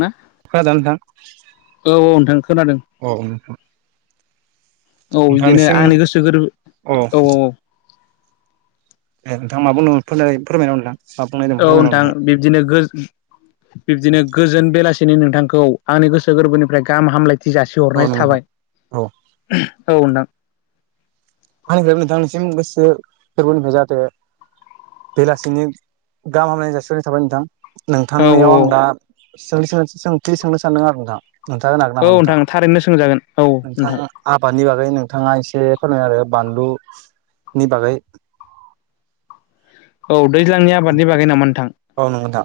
ना खोनादोंना नोंथां? औ नोंथां खोनादों औ नोंथां औ बिदिनो आंनि गोसो गोरबो औ औ दे नोंथां माबुंदोंमोन फोरमाय फोरमायनाहो नोंथां । औ नोंथां बिब्दिनो गोजो बिब्दिनो गोजोन बेलासि दिनै नोंथांखौ आंनि गोसो गोरबोनिफ्राय गाहाम हामलायथि औ जासिहरनाय थाबाय। नंगौ नोंथां औ औ नोंथां आंनिफ्रायबो नोंथांनिसिम गोसो गोरबोनिफ्राय जाहाथे बेलासिनि गाहाम हामलायनाय जासिहरनाय थाबाय नोंथां। औ औ नोंथांनियाव आं दा सोंथि सों सोंथि सोंनो सानदों आरो नोंथा । नोंथांङ होनो हागोन औ नामा नोंथां? थारैनो सोंजागोन औ नोंथां नोंथांङा आबादनि बागै नोंथांङा एसे एसे फोरमायना होदों बानलु नि बागै । औ दैज्लांनि आबादनि बागै नामा नोंथां? औ नंगौ नोंथां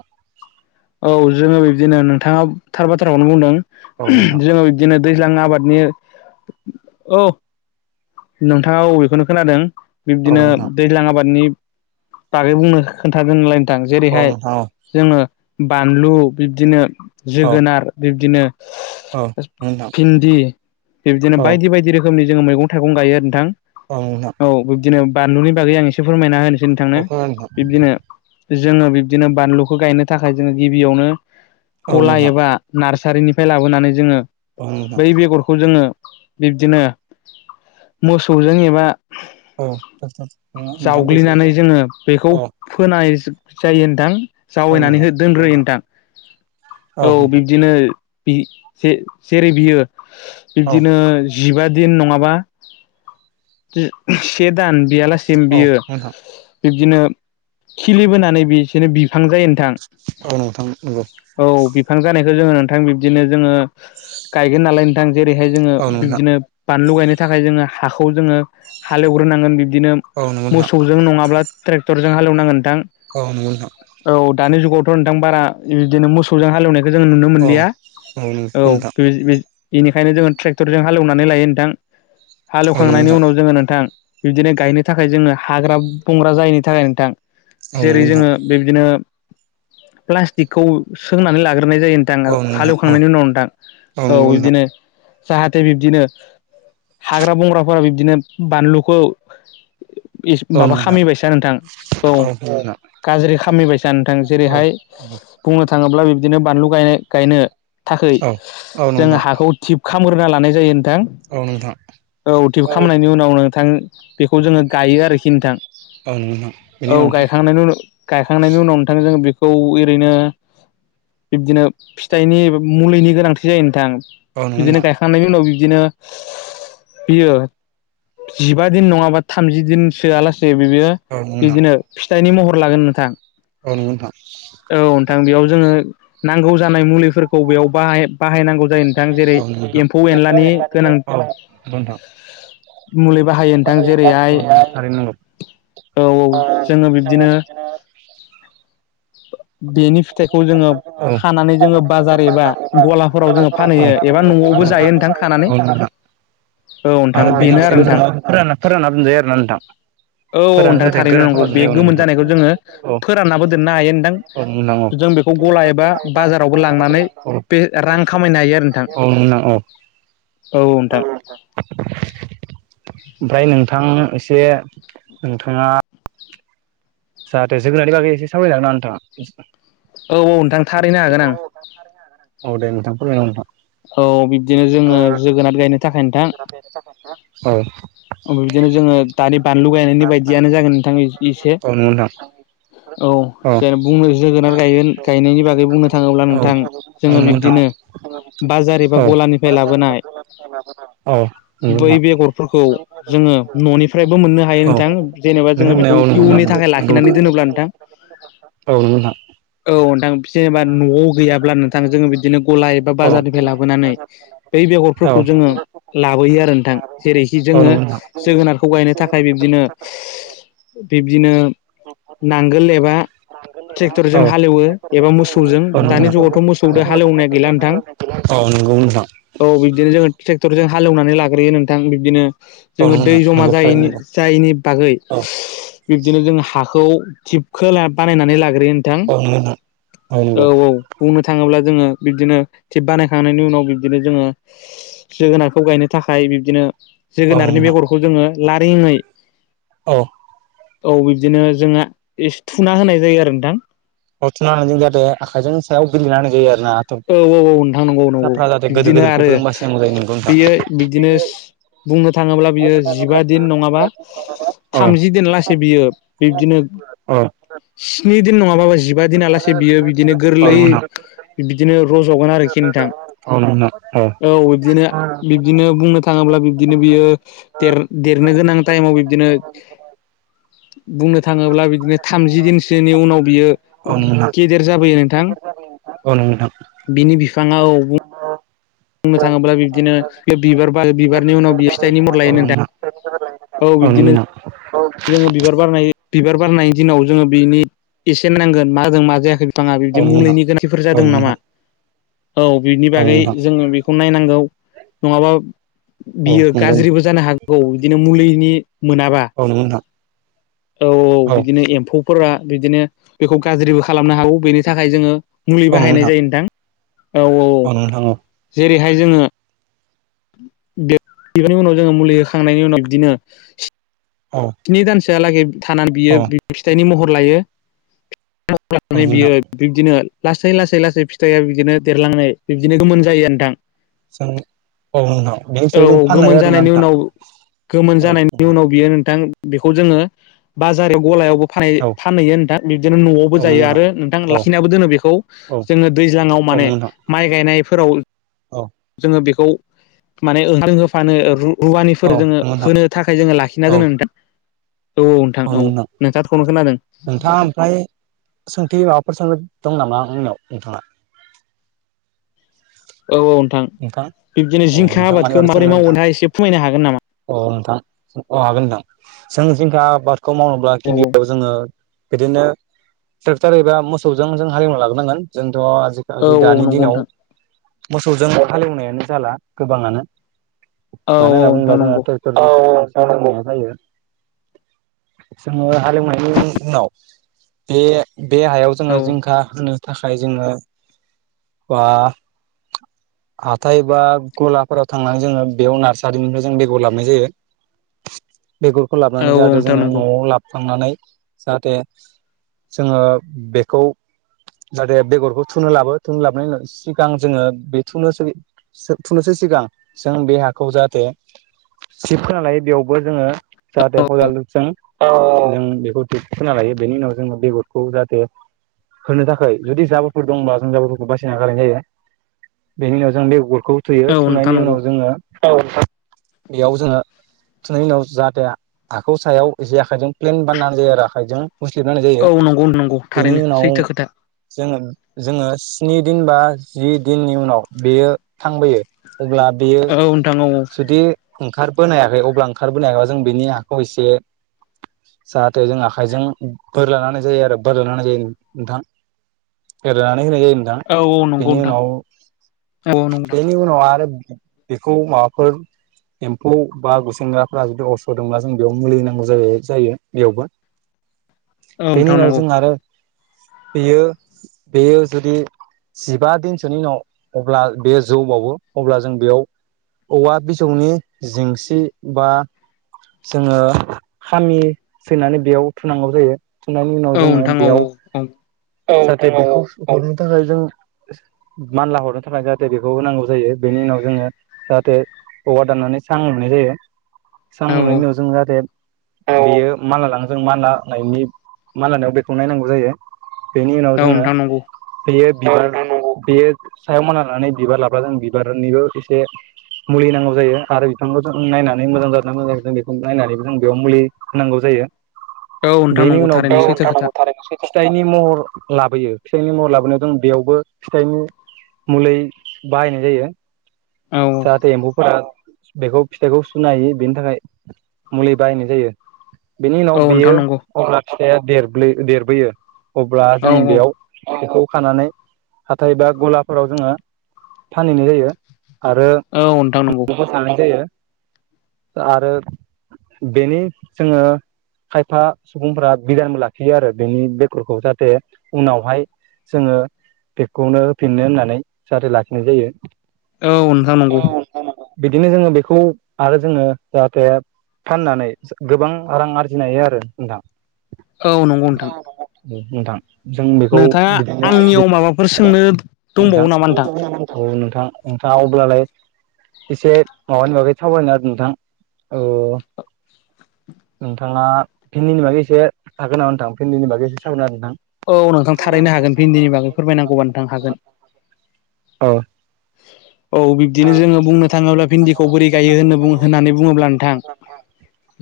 औ जोंङो बि दिनो नोंथांङा थार बाथ्राखौनो बुंदों औ नोंथां उमहु जोंङो बिब्दिनो दैज्लां आबादनि औ नोंथांङा औ बेखौनो खोनादों। औ बिब्दिनो नोंथां दैज्लां आबादनि बागै बुंनो खोन्थादोंनालाय नोंथां औ जेरैहाय- नोंथां औ जोंङो बानलु, बिब्दिनो औ जोगोनार बिब्दिनो औ नोंथां भिन्दि बिब्दिनो औ बायदि बायदि रोखोमनि जोंङो मैंगं- थाइगं गायो नोंथां औ बिब्दिनो बानलुनि बागै आं एसे फोरमायना होन सै नोंथांनो औ फोरमाय नोंथां बिब्दिनो जोंङो बिब्दिनो बानलुखौ गायनो थाखाय जोंङो गिबियावनो औ गला नोंथां एबा नार्सारिनिफ्राय लाबोनानै जोंङो औ नोंथां बै बेगरखौ जोंङो बिब्दिनो मोसौजों एबा औ नोंथां जावग्लिनानै दैफोरजों जोंङो बेखौ औ फोनाय जायो नोंथां औ जावैनानै नोंथां औ दोनग्रोयो नोंथां औ बिब्दिनो जि जे-जेरै बियो औ बिब्दिनो जिबा दिन नंङाबा जि से दान बियालासिम औ बियो नोंथां बिब्दिनो खिलिबोनानै बिसोरनो बिब फां जायो नोंथां औ नोंथां नंगौ औ बिफां जानायखौ जोंङो थां बिबदिनो जोंङो गायगोन नालाय नोंथां जेरैहाय जोंङो औ उम नोंथां बिबदिनो बानलु गायनो थाखाय जोंङो हाखौ जोंङो हालेवग्रोनांगोन बिब्दिनो औ नंगौ नोंथां मोसौजों नंङाब्ला ट्रेक्टरजों हालेवनांगोन नोंथां। औ नंगौ नोंथां। औ दानि नोंथां बारा बिदिनो मोसौजों हालेवनायखौ जों नुनो औ मोनलिया। औ बि बि बिनिखायनो जोङो ट्रेक्टरजों हालेवनानै लायो नोंथां। औ हालेवखांनायनि उनाव जोङो नोंथां, बिबदिनो गायनो थाखाय जोङो हाग्रा बंग्रा जायैनि थाखाय नोंथां जेरै नंगौ नोंथां जोङो बिबायदिनो प्लास्टिकखौ सोंनानै लागोन नाय जायो नोंथां औ नंगौ औ हालेवखांनायनि नंगौ उनाव नोंथां औ नोंथां बिदिनो जाहाथे बिबदिनो हाग्रा बंग्राफोरा बिब्दिनो बानलुखौ औ नंगौ नोंथां औ नंगौ नोंथां औ नंगौ नोंथां औ माबा नंगौ औ खामिबायसा नोंथां औ। गाज्रि खामिबायसा नोंथां जेरैहाय बुंनो थाङोब्ला बिदिनो बानलु गाय गायनो थाखै औ नंगौ जोंङ नोंथां हाखौ थिबखग्रोना लानाय जायो नोंथां। औ नोंथां औ नंगौ औ थिप खालामनायनि उनाव नोंथां बेखौ जोङो गायो आरोखि नोंथां। नोंथां बेनि औ उनाव गायखांनायनि उन गायखांनायनि उनाव नोंथां जो बि खौ ओरैनो बिब्दिनो फिथाइनि मुलिनि गोनांथि जायो नोंथां। बिदिनो नोंथां गायखांनायनि उनाव बिदिनो बियो जिबा दिन नङाबा थामजि दिन सोआलासि जे बिबियो औ नंगौ नोंथां बिदिनो फिथाइनि महर लागोन नोंथां। औ नंगौ नोंथां औ नोंथां बेयाव जोङो नांगौ जानाय मुलिफोरखौ बेयाव बाहाय बाहायनांगौ जायो नोंथां जेरै एम्फौ एनलानि गोनां [unintelligible] अ नंगौ मुलि बाहायो नोंथां। जेरैहाय [unintelligible] नोंगौ औ औ थारैनो जोङो बिब्दिनो नोंगौ। अ [unintelligible] बेनि फिथाइखौ जोङो खानानै जोङो बाजार एबा गलाफोराव जोङो फानहैयो एबा न न'आवबो जायो नोंथां खानानै। औ [unintelligible] नोंथां बेनो आरो नोंथां फोरान-फोरान्नाबो दोनजायो आरो ना नोंथां। औ औ फोरानो नोंथां जाहाथे थारैनो गोरान नंगौ खालामना दोनजायो बे उनाव गोमोन जानायखौ जोङो फोराननाबो दोननो हायो नोंथां, नोंथां औ जों बेखौ गला एबा बाजारावबो लांनानै औ नोंथां बे औ रां खामायनो हायो आरो नोंथां। औ नोंथां औ। औ नोंथां। ओमफ्राय नोंथां एसे नोंथाङा जाहाथे जोगोनारनि बागै एसे सावरायलांना नोंथां? औ औ नोंथां थारैनो हागोन ओं। औ दे नोंथां फोरमायगोन नोंथां। औ बिब्दिनो जोङो जोगोनार गायनो थाखाय नोंथां औ ओमबाय बिदिनो जोङो दानि बानलु गायनायनि बायदियानो जागोन नोंथां ए-एसे। औ नंगौ नोंथां। औ जेन बुंनो जोगोनार गायगोन औ गायनायनि बागै बुंनो थाङोब्ला औ नोंथां नंगौ जोङो नोंथां। बिब्दिनो बाजार एबा औ गलानिफाय लाबोनाय औ नंगौ बै नोंथां बेगरफोरखौ जोङो न'निफ्रायबो मोन्नो हायो नोंथां जेनेबा जोङो बुंनाया बेखौ औ इयुननि था नंगौ थिनानै नंगौ दोनोब्ला नोंथां औ नंगौ नोंथां। औ नोंथां जेनेबा न'आव गैयाब्ला नोंथां जोङो बिदिनो गलाय एबा बाजारनिफाय लाबोनानै बै औ औ। बेगरफोरखौ जोङो लाबोयो आरो नोंथां जेरैखि औ नंगौ जोङो नोंथां जोगोनारखौ गायनो थाखाय बिब्दिनो बिब्दिनो नांगोल एबा औ। ट्रेक्टरजों औ हालेवो एबा मोसौजों नंगौ दानि नोंथां जुगावथ' मोसौजों औ नंगौ हालेवनाया गैला नोंथां औ नंगौ नोंथां औ बिबदिनो जोङो ट्रेक्टरजों हालेवनानै लाग्रोयो नोंथां बिब्दिनो जोङो दै जमा नंगौ थारैनो जायैनि नंगौ जायैनि बागै औ बिदिनो जों हाखौ थिबखोल बानायनानै लागोन बे नोंथां औ नंगौ नोंथां औ औ बुंनो थाङोब्ला जोङो बिब्दिनो थिप बानायखांनायनि उनाव बिब्दिनो जोङो जोगोनारखौ गायनो थाखाय बिब्दिनो औ नंगौ जोगोनारनि नोंथां बेगरखौ जोङो लारिंङै औ। औ बिब्दिनो जोंङा एस थुना होनाय जायो आरो नोंथां। हथनानानै जाहाथे आखाइजों सायाव गेललिनानै जायो आरो । औ औ औ नोंथां नंगौ नंगौ जाहाथे गोदोर बिब्दिनो आरो गोदोरखौबो जों बासिनांगौ जायो नोंगौ नोंथां बेयो बिब्दिनो सि बुंनो थाङोब्ला बियो जिबा दिन नङाबा औ थामजि दिन लासै बियो बिब्दिनो अ। स्नि दिन नङाबाबो जिबा दिना आलासे बियो बिदिनो औ गोरलै नोंथां औ बिबिदिनो रज'गोन आरोखि औ नंगौ नोंथां। औ बिबदिनो बिब्दिनो बुंनो थाङोब्ला बिब्दिनो बियो देर देरनो गोनां था समाव बिबदिनो [unintelligible] बुंनो थाङोब्ला बिदिनो थामजि दिनसोनि उनाव बियो औ नंगौ गेदेर जाबोयो नोंथां नोंथां औ नोंथां औ बिनि बिफाङाव बुंनो थाङोब्ला बिब्दिनो बिबार ब बिबारनि उनाव बि फिथाइननि मर लायो नोंथां औ बिब्दिनो आनो [unintelligible] जोङो बिबार बारनाय बिबार बारनायनि दिनाव जोङो बिनि एसेन नांगोन मा जों मा जायाखै बिफाङा बिब्दि औ मुलैनि गोनांथिफोर जादों औ नामा। औ बिनि बागै जोङो बिखौ नायनांगौ नङाबा बियो गाज्रिबो जानो हागौ बिदिनो मुलिनि मोनाबा औ नोंगो नोंथां। औ औ बिदिनो एम्फौफोरा बिदिनो बेखौ गाज्रिबो खालामनो हागौ बेनि थाखाय जोङो मुलि बाहायनाय जायो नोंथां औ औ जेरैहाय जोङो बिब [unintelligible] उनाव जोङो मुलि होखांनायनि उनाव बिदिनो स्नि दान थियालागे थानानै बियो औ नंगौ बि फिथाइनि महर लायो। [unintelligible] नोंथां बियो बिब्दिनो लास सै लासै लासै फिथाइया बिदिनो देरलांनाय बिब्दिनो गोमोन जायो नोंथां। जों औ नोंथां। बेनि औ सायाव जों औ फाननो गोमोन हायो जानायनि उनाव गोमोन जानायनि उनाव बियो नोंथां बेखौ जोङो बाजार गलायावबो फ फानहैयो नोंथां बिदिनो न'आवबो जायो आरोना आरो नोंथां लाखिनाबो दोनो बेखौ औ जोङो दै दैज्लांआव माने नोंथां माइ गायनायफोराव औ जोङो बेख खौ माने ओं होफानो ओ रु औ रवानिफोर जोङो नंगौ नोंथां होनो थाखाय जोङो लाखिना दोनो नोंथां। औ नोंथां अ औ खौनो खोनादों नोंथाङा ओमफ्राय सोंथि माब फोर सोंनो दं नामा आंनाव नोंथाङा। औ औ नोंथां बिब्दिनो औ जिंखा नोंथां आबादखौ माबोरै मावोना एसे फोरमायनो हागोन नामा अ नोंथां अ हागोन नोंथां जों जिंखा आबादखौ मावनोब्ला औ गिबियाव जोङो बिदिनो ट्रेक्टर एबा मोसौजों जों हालेवना लाबोनांगोन थ' औ आजिखालि औ दानि नंगौ दिनाव नोंथां मोसौजों हालेवनायानो जाला गोबाङानो औ मानो औ होनना बुङोब्ला नोंथां जोंहा नंगौ ट्रेटर औऔ जानांगौबो जायो जोङो हालेवनायनि उ-उनाव। बे बे हायाव औ जोङो जिंखा होनो थाखाय जोङो बा हाथाय बा गलाफोराव थांनानै जोङो बेयाव नार्सारिनिफाय जों बेगर लाबनाय जायो। बेगरखौ औ लाबनानै औ जादो नोंथां जोङो नंगौ न'आव लाबखांनानै जाहाथे जोङो बेखौ जाहाथे बेगरखौ थुनो लाबो थुननो लाबनायनि उनाव सिगां जोङो बे थुनोसोबि सो थुनोसो सिगां जों बे हाखौ जाहाथे सिशब होना लायो बेयावबो जोङो जाहाथे औ खदालजों [unintelligible] बेखौ खोना लायो बेनि उनाव जोङो बेगरखौ जाहाथे होनो थाखाय जुदि जाबोरफोर दंबा जों जाबोफोरखौ बासिना गायनाय जायो बेनि उनाव जों बेगरखौबो थुयो औ नोंथां थुनायनि नंगौ उनाव जोङो औ बेयाव जोङो थुनायनि उनाव जाहाथे हाखौ सायाव एसे आखाइजों प्लेन बानायनानै जायो आरो आखाइजों मुस्लिद होनाय जायो औ नंगौ नंगौ बेनि थारैनो उनाव सैथो खोथा जोङो जोङो स्नि दिन बा जि दिननि उनाव बेयो थांबोयो अब्ला बेयो औ नोंथां औ औ जुदि ओंखारबोनो हायाखै अब्ला ओंखारबोनो हायाखैब्ला जों बिनि हाखौ एसे जाहाथे जों आखाइजों बोरलाना होनाय जायो आरो बोरलाना होनाय जायो नोंथां बोरलानानै होनाय जायो औ नोंथां बेनि नोंथां उनाव औ नंगौ नोंथां बेनि उनाव आरो बेखौ माबाफोर एम्फौ बा गुसेंग्राफ्रा जुदि अस्र' दब्ला जों बेयाव मुलि होनांगौ जाय जायो बेयावबो औ बेनि नोंथां उनाव नंगौ जों आरो बेयो बेयो जुदि जिबा दिनसोनि उनाव- अब्ला बे जौ बावो अब्ला जों बेयाव औवा बिजौनि जेंसि बा जोङो खामि फैनानै बेयाव थुनांगौ जायो थुनायनि उनाव औ जोङो नोंथां औ बेयाव जाहाथे बेखौ हरनो थाखाय जों मानला हरनो थाखाय जाहाथे बेखौ होनांगौ जायो बेनि उनाव जोङो जाहाथे औवा दाननानै सां लुनाय जायो सां औ लुनायनि उनाव जों जाहाथे बेयो मानला लाङो जों मानलानायनि मानलानायाव बेखौ नायनांगौ जायो बेनि उनाव औ जोङो नोंथां नंगौ बेयो बिबार बेयो सायाव मानलानानै बिबार लाबा जों बिबारनिबो एसे मुलि नांगौ जायो आरो बिथांखौ जों नायनानै मोजां जादोंना मोजां जायाखै जों बेखौ नायनानैबो जों बेयाव मुलि होनांगौ जायो- औ नोंथां बेनि नंगौ उनाव बे थारैनो औ सैथो नंगौ खोथा नोंथां थारैनो सैथो फिथाइनि महर लाबोयो फिथाइनि महर लाबोनायाव जों बेयावबो फिथाइनि मुलै बाहायनाय जायो औ जाहाथे एम्फौफोरा बेखौ फिथाइखौ सुनो हायो बेनि थाखाय मुलि बाहायनाय जायो बेनि उनाव औ नोंथां बेयो नंगौ अब्ला फिथाइया देरब्लो देरबोयो अब्ला औ जों बेयाव बेखौ खानानै हाथाय बा गलाफोराव जोङो फानहैनाय जायो आरो औ नोंथां नंगौ न' आवबो जानाय जायो आरो बेनि जोङो खायफा सुबुंफ्रा बिदानबो लाखियो आरो बिनि बेकरखौ जाहाथे उनावहाय जोङो बेखौनो होफिननो होननानै जाहाथे लाखिनाय जायो । औ नोंथां नंगौ बिदिनो जोङो बेखौ आरो जोङो जाहाथे फाननानै गोबां रां आरजिनो हायो आरो नोंथां औ नंगौ नोंथां नोंथां जों बेखौ नोंथाङा बिदिनो आंनियाव माबाफोर सोंनो दंबावो नोंथां नामा नोंथां नोंथाङा अब्लालाय एसे माबानि बागै थावायनो आरो नोंथां औ नोंथाङा भिन्दिनि बागै एसे थागोन नामा नोंथां भिन्दिनि बागै एसे साबोन आरो नोंथां औ नोंथां थारैनो हागोन भिन्दिनि बागै फोरमायनांगौबा नोंथां हागोन नोंथां औ बिब्दिनो जोङो बुंनो थाङोब्ला भिन्दिखौ बोरै गायो होन होननानै बुङोब्ला नोंथां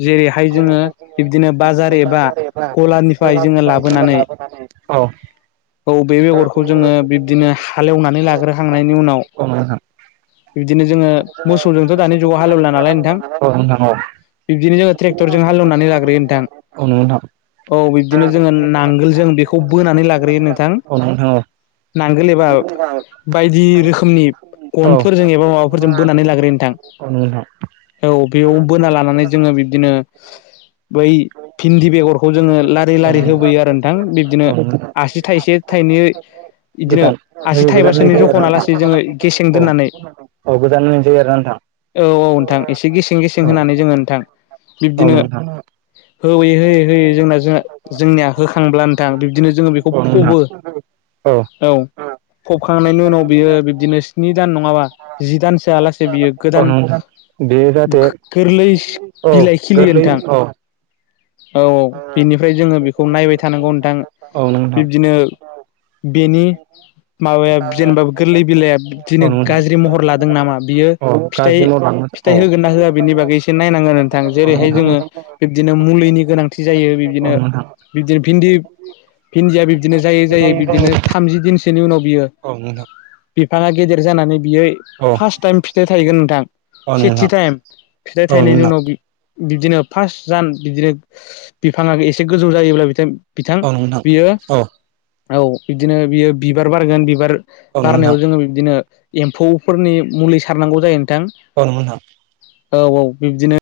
जेरैहाय जोङो बिब्दिनो बाजार एबा गलानिफ्राय जोङो लाबोनानै औ औ बेे बेगरखौ जोङो बिब्दिनो हालेवनानै लाग्रोखांनायनि उनाव औ बिबदिनो जोङो मोसौजोंथ' दानि जुगाव हालेवला नालाय नोंथां औ नोंथां औ नोंथां औ नंगौ नोंथां औ नोंथां औ बिब्दिनो जोङो ट्रेक्टर जों हालौनानै लाग्रोयो नोंथां औ औ बिब्दिनो जोङो नांगोल जों बेखौ बोनानै लाग्रोयो नोंथां। नांगोल एबा बायदि रोखोमनि गनफोरजों ए माबा माबाफोरजों बोनानै लाग्रो नोंथां। नंगौ नोंथां औ बेयाव बोना लानानै जोङो बिब्दिनो बै भिन्दि बेगरखौ जोङो लारि औ लारि नोंथां होबोयो आरो। थां बिदिनो औ नोंथां आसि थाइसे थाइनै बिदिनो गोजान आसि होयो गोजान होनाय थाइबासोनि जायो आरोना जखनालासे जोङो नोंथां गेसें औ दोननानै औ गोजान होनाय जायो आरोना नोंथां औ औ नोंथां एसे गेसें गेसें औ होनानै जोङो नोंथां। औ नोंथां। होै होयै होयै जोंना जों जोंनिया होखांब्ला नोंथां बिब्दिनो जोङो बेखौ औ नोंथां फबो। औ। फबखांनायनि उनाव बियो बिब्दिनो स्नि दान नङाबा जि दानसोआ लासे बियो औ गोदान नोंथां बे जाहाथे गोरलै औ बिलाइ खिलियो गोरलै नोंथां। औ औ औ बिनिफ्राय जोङो बेखौ नायबाय थानांगौ नोंथां औ नोंथां बिब्दिनो बेनि माबाया औ जेनेबा गोरलै बिलाइया बिदिनो नोंथां गाज्रि महर लादों नामा बियो अ फिथाइ गाज्रि मावलाङो औ फिथाइ होगोन ना होआ बिनि बागै इसे नायनांगोन नोंथां जेरैहाय जोङो बिबदिनो मुलिनि गोनांथि जायो बिब्दिनो नोंथां बिब्दिनो भिन्दि भिन्दिया बिब्दिनो जायै जायै बिब्दिनो थामजि दिनसोनि उनाव बियो औ नोंथां। बिफाङा गेदेर जानानै बियो औ फार्स्ट टाइम फिथाइ थाहैगोन नोंथां सेथि नोंथां टाइम, फिथाइ औ नोंथां औ नोंथां औ थायनायनि उनाव बिब्दिनो फार्स्ट जान बिदिनो बिफाङा एसे गोजौ जायोब्ला बिथिं बिथां बियो औ बिबदिनो बियो बिबार बारगोन बिबार नोंथां बारनायाव जोङो बिदिनो एम्फौफोरनि मुलि सारनांगौ जायो नोंथां अ नोंगौ नोंथां। औ औ बिब्दिनो